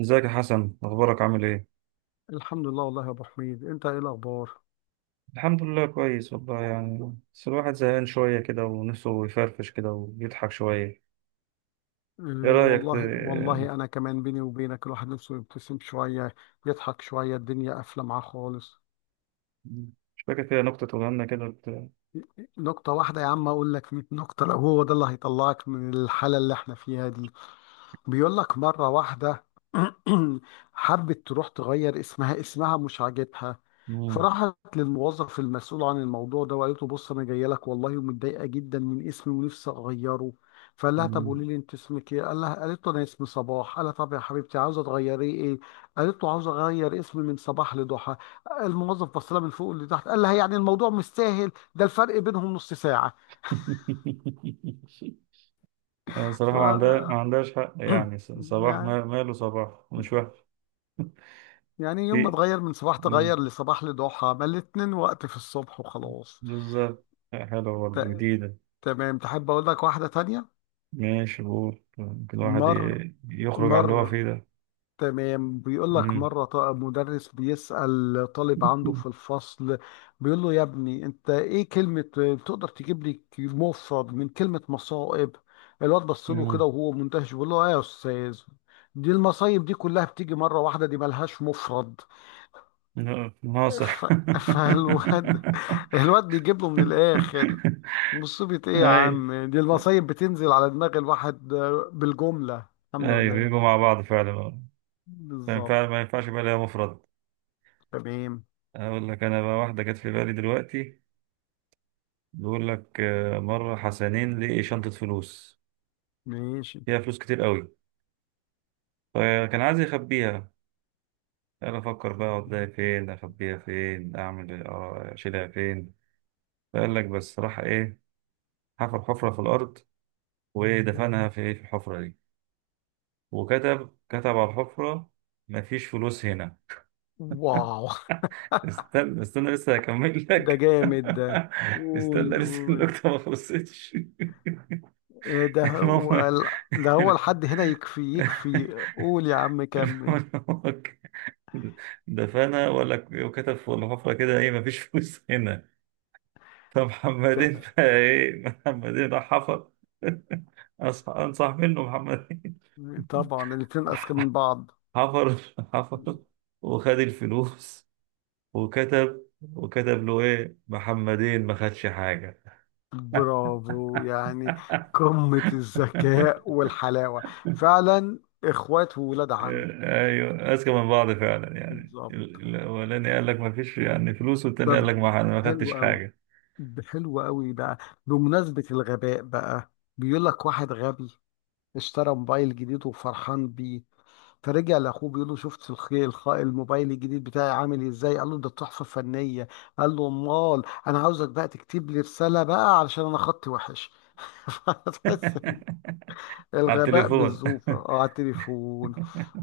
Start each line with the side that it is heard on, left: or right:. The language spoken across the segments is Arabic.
right: ازيك يا حسن؟ اخبارك؟ عامل ايه؟
left: الحمد لله والله يا ابو حميد، انت ايه الاخبار؟
right: الحمد لله، كويس والله. يعني بس الواحد زهقان شويه كده، ونفسه يفرفش كده ويضحك شويه. ايه
left: آه.
right: رايك
left: والله والله انا كمان، بيني وبينك، الواحد نفسه يبتسم شويه، يضحك شويه، الدنيا قافله معاه خالص.
right: مش فاكر كده نكته تقولها لنا كده؟
left: نكته واحده يا عم؟ اقول لك 100 نكته لو هو ده اللي هيطلعك من الحاله اللي احنا فيها دي. بيقول لك مرة واحدة حبت تروح تغير اسمها، اسمها مش عاجبها.
right: مم.
left: فراحت للموظف المسؤول عن الموضوع ده وقالت له بص انا جايه لك والله ومتضايقه جدا من اسمي ونفسي اغيره. فقال لها طب قولي
right: مم.
left: لي انت اسمك ايه؟ قالت له انا اسمي صباح. قال لها طب يا حبيبتي عاوزه تغيري ايه؟ قالت له عاوزه اغير اسمي من صباح لضحى. الموظف بص لها من فوق لتحت قال لها يعني الموضوع مش سهل، ده الفرق بينهم نص ساعه.
right: أنا
left: ف
right: صراحه ما عندهاش حق. يعني صباح،
left: يعني
right: ماله صباح؟ مش وحش.
left: يعني يوم ما
right: في.
left: اتغير من صباح،
right: مم.
left: تغير لصباح لضحى، ما الاتنين وقت في الصبح وخلاص.
right: بالظبط، حلوه برضه،
left: ت-
right: جديده.
left: تمام، تحب اقول لك واحدة تانية؟
right: ماشي قول، يمكن الواحد
left: مر
right: يخرج عن اللي هو
left: مر
right: فيه ده.
left: تمام. بيقول لك
right: مم.
left: مرة مدرس بيسأل طالب عنده في الفصل. بيقول له يا ابني انت ايه كلمة تقدر تجيب لي مفرد من كلمة مصائب؟ الواد بص له كده
right: مم.
left: وهو مندهش بيقول له ايه يا استاذ، دي المصايب دي كلها بتيجي مرة واحدة دي ملهاش مفرد.
right: لا،
left: ف...
right: ناصح.
left: فالواد بيجيب له من الاخر، مصيبة ايه يا
right: اي،
left: عم دي المصايب بتنزل على دماغ الواحد بالجملة الحمد
right: اي،
left: لله.
right: بيجوا مع بعض فعلا. آه. فعلا
left: بالظبط.
right: فعلا، ما ينفعش يبقى ليها مفرد.
left: تمام.
right: اقول لك انا بقى واحده جت في بالي دلوقتي. بيقول لك، مره حسنين لقي شنطه فلوس،
left: ماشي.
right: فيها فلوس كتير قوي، فكان عايز يخبيها. قال: افكر بقى اوديها فين، اخبيها فين، اعمل اشيلها فين. فقال لك بس راح ايه؟ حفر حفره في الارض، ودفنها في الحفره دي، وكتب على الحفرة: مفيش فلوس هنا.
left: واو.
right: استنى استنى، لسه هكمل
left: ده
right: لك.
left: جامد ده. قول
right: استنى، لسه
left: قول.
right: النكتة ما خلصتش.
left: إيه ده؟
right: المهم،
left: هو ده هو،
right: المهم
left: لحد هنا يكفي يكفي، قول يا عم
right: إن
left: كمل.
right: هو دفنها، ولا وكتب في الحفرة كده ايه: مفيش فلوس هنا. فمحمدين
left: ت-
right: بقى، ايه؟ محمدين راح حفر. انصح منه محمدين.
left: طبعا الاتنين اذكى من بعض.
right: حفر، حفر، وخد الفلوس، وكتب، وكتب له ايه: محمدين ما خدش حاجة.
left: برافو يعني، قمة الذكاء والحلاوة، فعلا، اخوات وولاد عم.
right: ايوه، اذكى من بعض فعلا. يعني
left: بالظبط.
right: الاولاني قال لك: ما فيش يعني فلوس، والتاني قال
left: طب
right: لك: ما انا ما
left: حلو
right: خدتش
left: قوي.
right: حاجة.
left: حلو قوي بقى. بمناسبة الغباء بقى، بيقول لك واحد غبي اشترى موبايل جديد وفرحان بيه. فرجع لاخوه بيقول له شفت الموبايل الجديد بتاعي عامل ازاي؟ قال له ده تحفة فنية. قال له امال انا عاوزك بقى تكتب لي رسالة بقى علشان انا خطي وحش.
right: على
left: الغباء
right: التليفون.
left: بالزوفة، اه، على التليفون.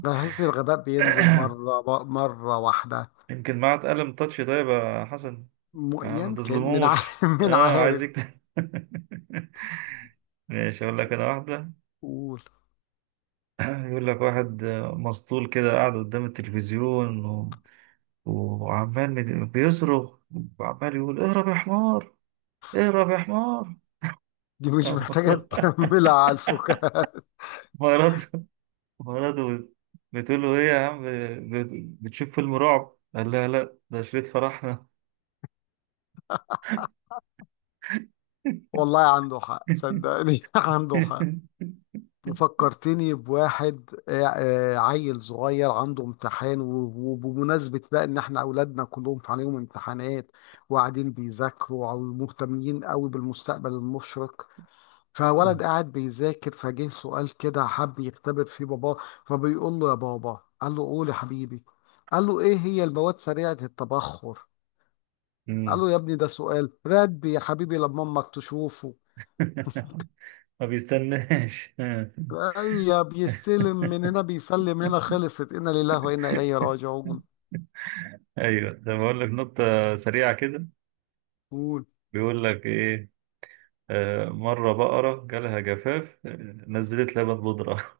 left: بحس الغباء بينزل مرة واحدة.
right: يمكن معاه قلم تاتش. طيب يا حسن، ما
left: يمكن
right: تظلموش.
left: من
right: اه، عايز
left: عارف.
right: يكتب. ماشي، اقول لك انا واحدة.
left: قول.
right: يقول لك واحد مسطول كده، قاعد قدام التلفزيون، وعمال بيصرخ، وعمال يقول: اهرب يا حمار، اهرب يا حمار.
left: دي مش محتاجة تكملها على الفكاهة.
right: مراته، مراته بتقول له: ايه يا عم، بتشوف فيلم رعب؟ قال لها: لا، ده شريط فرحنا.
left: والله عنده حق صدقني عنده حق. فكرتني بواحد، عيل صغير عنده امتحان و- وبمناسبة بقى ان احنا اولادنا كلهم عليهم امتحانات وقاعدين بيذاكروا او مهتمين قوي بالمستقبل المشرق. فولد قاعد بيذاكر فجه سؤال كده حب يختبر فيه باباه. فبيقول له يا بابا. قال له قول يا حبيبي. قال له ايه هي المواد سريعة التبخر؟ قال
right: مم.
left: له يا ابني ده سؤال رتبي يا حبيبي لما امك تشوفه.
right: ما بيستناش.
left: اي بيستلم من هنا بيسلم هنا، خلصت، انا لله وانا اليه راجعون.
right: ايوه، ده بقول لك نقطة سريعة كده.
left: قول.
right: بيقول لك ايه، مرة بقرة جالها جفاف، نزلت لبن بودرة.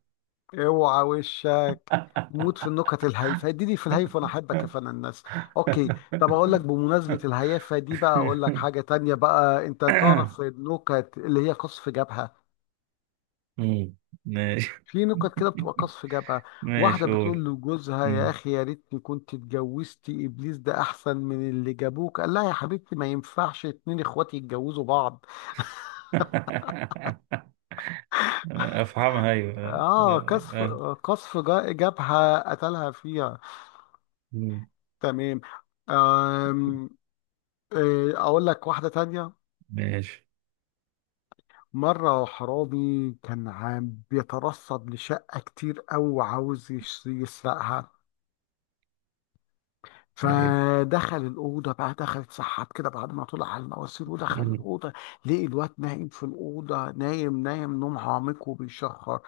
left: اوعى وشك، موت في النكت الهايفه، اديني في الهايف وانا احبك يا فن الناس. اوكي. طب اقول لك بمناسبه الهيافه دي بقى، اقول لك حاجه تانية بقى. انت تعرف النكت اللي هي قصف جبهه؟
right: مم. ماشي،
left: في نكت كده بتبقى قصف جبهه. واحده
right: ماشي
left: بتقول
right: قول.
left: لجوزها يا
right: مم.
left: اخي يا ريتني كنت اتجوزتي ابليس ده احسن من اللي جابوك. قال لها يا حبيبتي ما ينفعش اتنين اخواتي يتجوزوا بعض.
right: افهمها، ايوه.
left: اه
right: آه.
left: قصف،
right: آه.
left: قصف جبهه، قتلها فيها.
right: مم.
left: تمام. آم. إيه، اقول لك واحده تانية.
right: ماشي.
left: مره حرامي كان عام بيترصد لشقه كتير قوي وعاوز يسرقها.
right: ايوه.
left: فدخل الاوضه بقى، دخل اتسحب كده بعد ما طلع على المواسير ودخل
right: مم.
left: الاوضه. لقي الواد نايم في الاوضه، نايم نايم نوم عميق وبيشخر.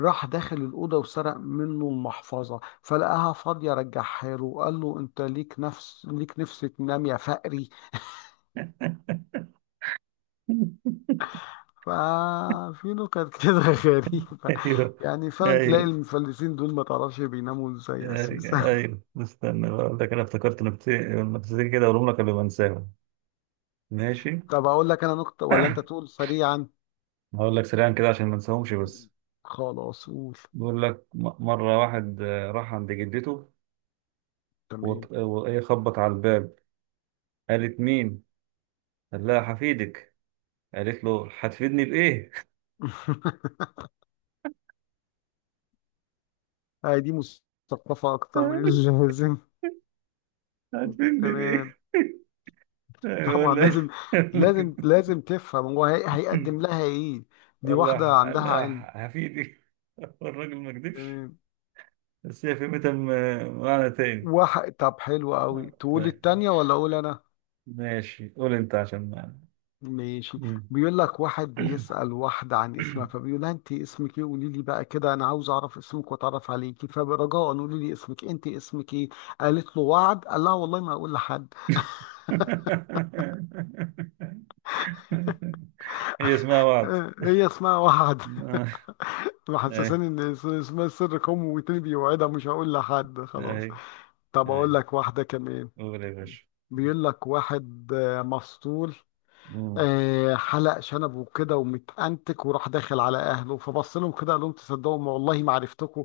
left: راح داخل الاوضه وسرق منه المحفظه فلقاها فاضيه، رجعها له وقال له انت ليك نفس ليك نفس تنام يا فقري. ففي نكت كده غريبة،
right: ايوه،
left: يعني فعلا تلاقي
right: ايوه،
left: المفلسين دول ما تعرفش بيناموا ازاي
right: ايوه،
left: اساسا.
right: ايوه، استنى بقى اقول لك انا، افتكرت نكتتين، نكتتين كده اقولهم لك قبل ما انساهم. ماشي.
left: طب اقول لك انا نكتة ولا انت تقول سريعا؟
right: هقول لك سريعا كده عشان ما انساهمش بس.
left: خلاص قول.
right: بيقول لك مرة واحد، راح عند جدته،
left: تمام.
right: وط- وإيه خبط على الباب. قالت: مين؟ لا، هفيدك. قالت له: هتفيدني بإيه؟
left: هاي دي مثقفة اكتر من اللازم.
right: هتفيدني بإيه؟
left: تمام. طبعا
right: يقول لها،
left: لازم لازم لازم تفهم هو هيقدم لها ايه. دي واحدة
right: قال
left: عندها علم.
right: لها: هفيدك. الراجل ما كدبش،
left: تمام.
right: بس هي فهمتها معنى تاني.
left: واحد طب حلو قوي،
right: آه،
left: تقول
right: طيب،
left: التانية ولا اقول انا؟
right: ماشي قول انت عشان ما.
left: ماشي. بيقول لك واحد بيسأل واحدة عن اسمها. فبيقول لها انت اسمك ايه، قولي لي بقى كده انا عاوز اعرف اسمك واتعرف عليكي، فرجاء قولي لي اسمك، انت اسمك ايه؟ قالت له وعد. قال لها والله ما اقول لحد.
right: هي اسمها وعد.
left: هي اسمها وعد.
right: آه. اي،
left: محسساني ان اسمها سر قومي وتاني بيوعدها مش هقول لحد
right: اي،
left: خلاص. طب
right: اي،
left: اقول لك واحدة كمان.
right: قول يا باشا.
left: بيقول لك واحد، مسطول،
right: مم.
left: حلق شنبه وكده ومتأنتك وراح داخل على اهله، فبص لهم كده قال لهم تصدقوا ما والله ما عرفتكم.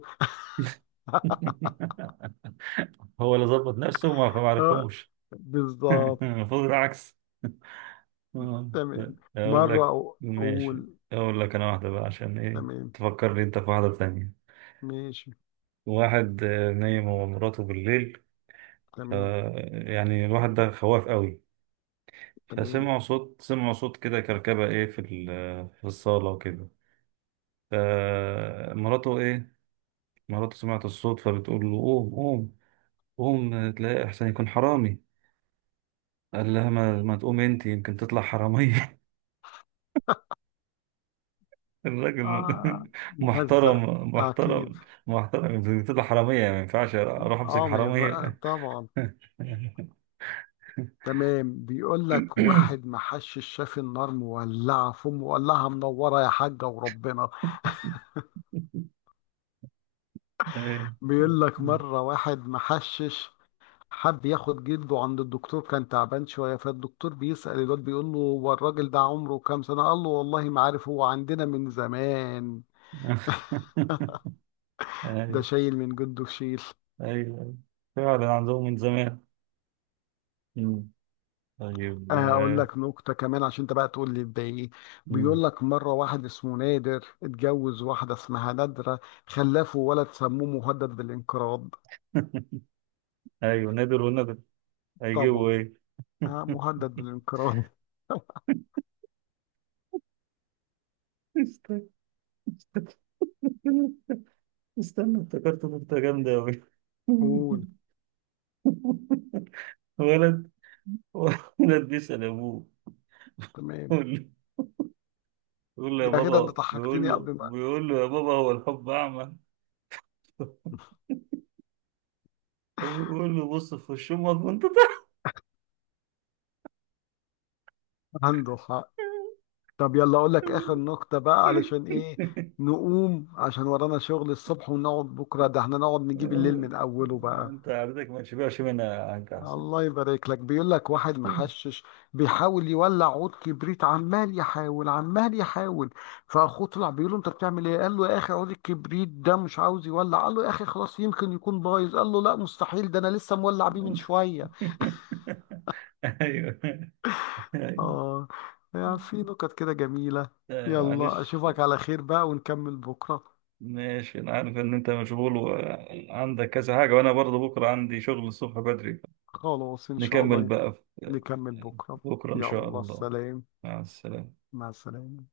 right: هو اللي ظبط نفسه وما ما
left: آه،
right: عرفهمش.
left: بالظبط.
right: المفروض العكس. آه،
left: تمام.
right: اقول
left: مرة
right: لك، ماشي،
left: أقول.
right: اقول لك انا واحده بقى، عشان ايه
left: تمام.
right: تفكرني انت في واحده تانية.
left: ماشي.
right: واحد نايم هو ومراته بالليل، ف
left: تمام.
right: يعني الواحد ده خواف قوي.
left: تمام.
right: فسمعوا صوت، سمعوا صوت كده، كركبه في في الصاله وكده. فمراته مراته سمعت الصوت، فبتقول له: قوم قوم، قوم تلاقي احسن يكون حرامي. قال لها: ما تقوم انت، يمكن تطلع حراميه. الراجل،
left: آه، مهزأ.
right: محترم
left: أكيد.
right: محترم. محترم، طلع حرامية، يعني ما ينفعش أروح أمسك
left: آه، ما ينفع
right: حرامية.
left: طبعا. تمام. بيقول لك واحد ما حشش شاف النار مولعة، مولعة، منورة يا حاجة وربنا.
right: أيوة،
left: بيقول لك مرة واحد ما حشش حب ياخد جلده عند الدكتور كان تعبان شوية. فالدكتور بيسأل الواد بيقول له هو الراجل ده عمره كام سنة؟ قال له والله ما عارف هو عندنا من زمان.
right: أيوة،
left: ده شايل من جده في شيل.
right: أيوة. فعلا عندهم من زمان. مم. طيب.
left: اقول
right: آه.
left: لك نكته كمان عشان انت بقى تقول لي ده ايه.
right: مم.
left: بيقول لك مره واحد اسمه نادر اتجوز واحده اسمها نادره، خلفه ولد سموه مهدد بالانقراض.
right: أيوة، نادر ونادر، هيجيبوا
left: طبعا.
right: إيه؟
left: آه، مهدد بالانقراض.
right: استنى، استنى، افتكرت نكتة جامدة أوي.
left: قول.
right: ولد، ولد بيسأل أبوه،
left: تمام.
right: بيقول له: يا
left: يا غدا انت
right: بابا،
left: ضحكتني قبل ما
right: بيقول له: يا بابا، هو الحب أعمى؟ بيقول له: بص في وش أمك وأنت طالع.
left: هندخ طب يلا اقول لك اخر نقطة بقى، علشان ايه، نقوم عشان ورانا شغل الصبح ونقعد بكرة، ده احنا نقعد نجيب الليل
right: يلا،
left: من اوله بقى.
right: أنت عادتك ما تشبعش منها، عنك أحسن.
left: الله يبارك لك. بيقول لك واحد محشش بيحاول يولع عود كبريت، عمال يحاول عمال يحاول. فاخوه طلع بيقول له انت بتعمل ايه؟ قال له يا اخي عود الكبريت ده مش عاوز يولع. قال له يا اخي خلاص يمكن يكون بايظ. قال له لا مستحيل ده انا لسه مولع بيه من شوية.
right: أيوه، أيوه،
left: اه. يعني في نكت كده جميلة.
right: أيوه،
left: يلا
right: معلش.
left: اشوفك على خير بقى ونكمل بكرة.
right: ماشي، أنا عارف إن أنت مشغول وعندك كذا حاجة، وأنا برضه بكرة عندي شغل الصبح بدري.
left: خلاص إن شاء
right: نكمل
left: الله.
right: بقى. في-
left: نكمل بكرة.
right: بكرة إن شاء
left: يلا
right: الله.
left: سلام.
right: مع السلامة.
left: مع السلامة.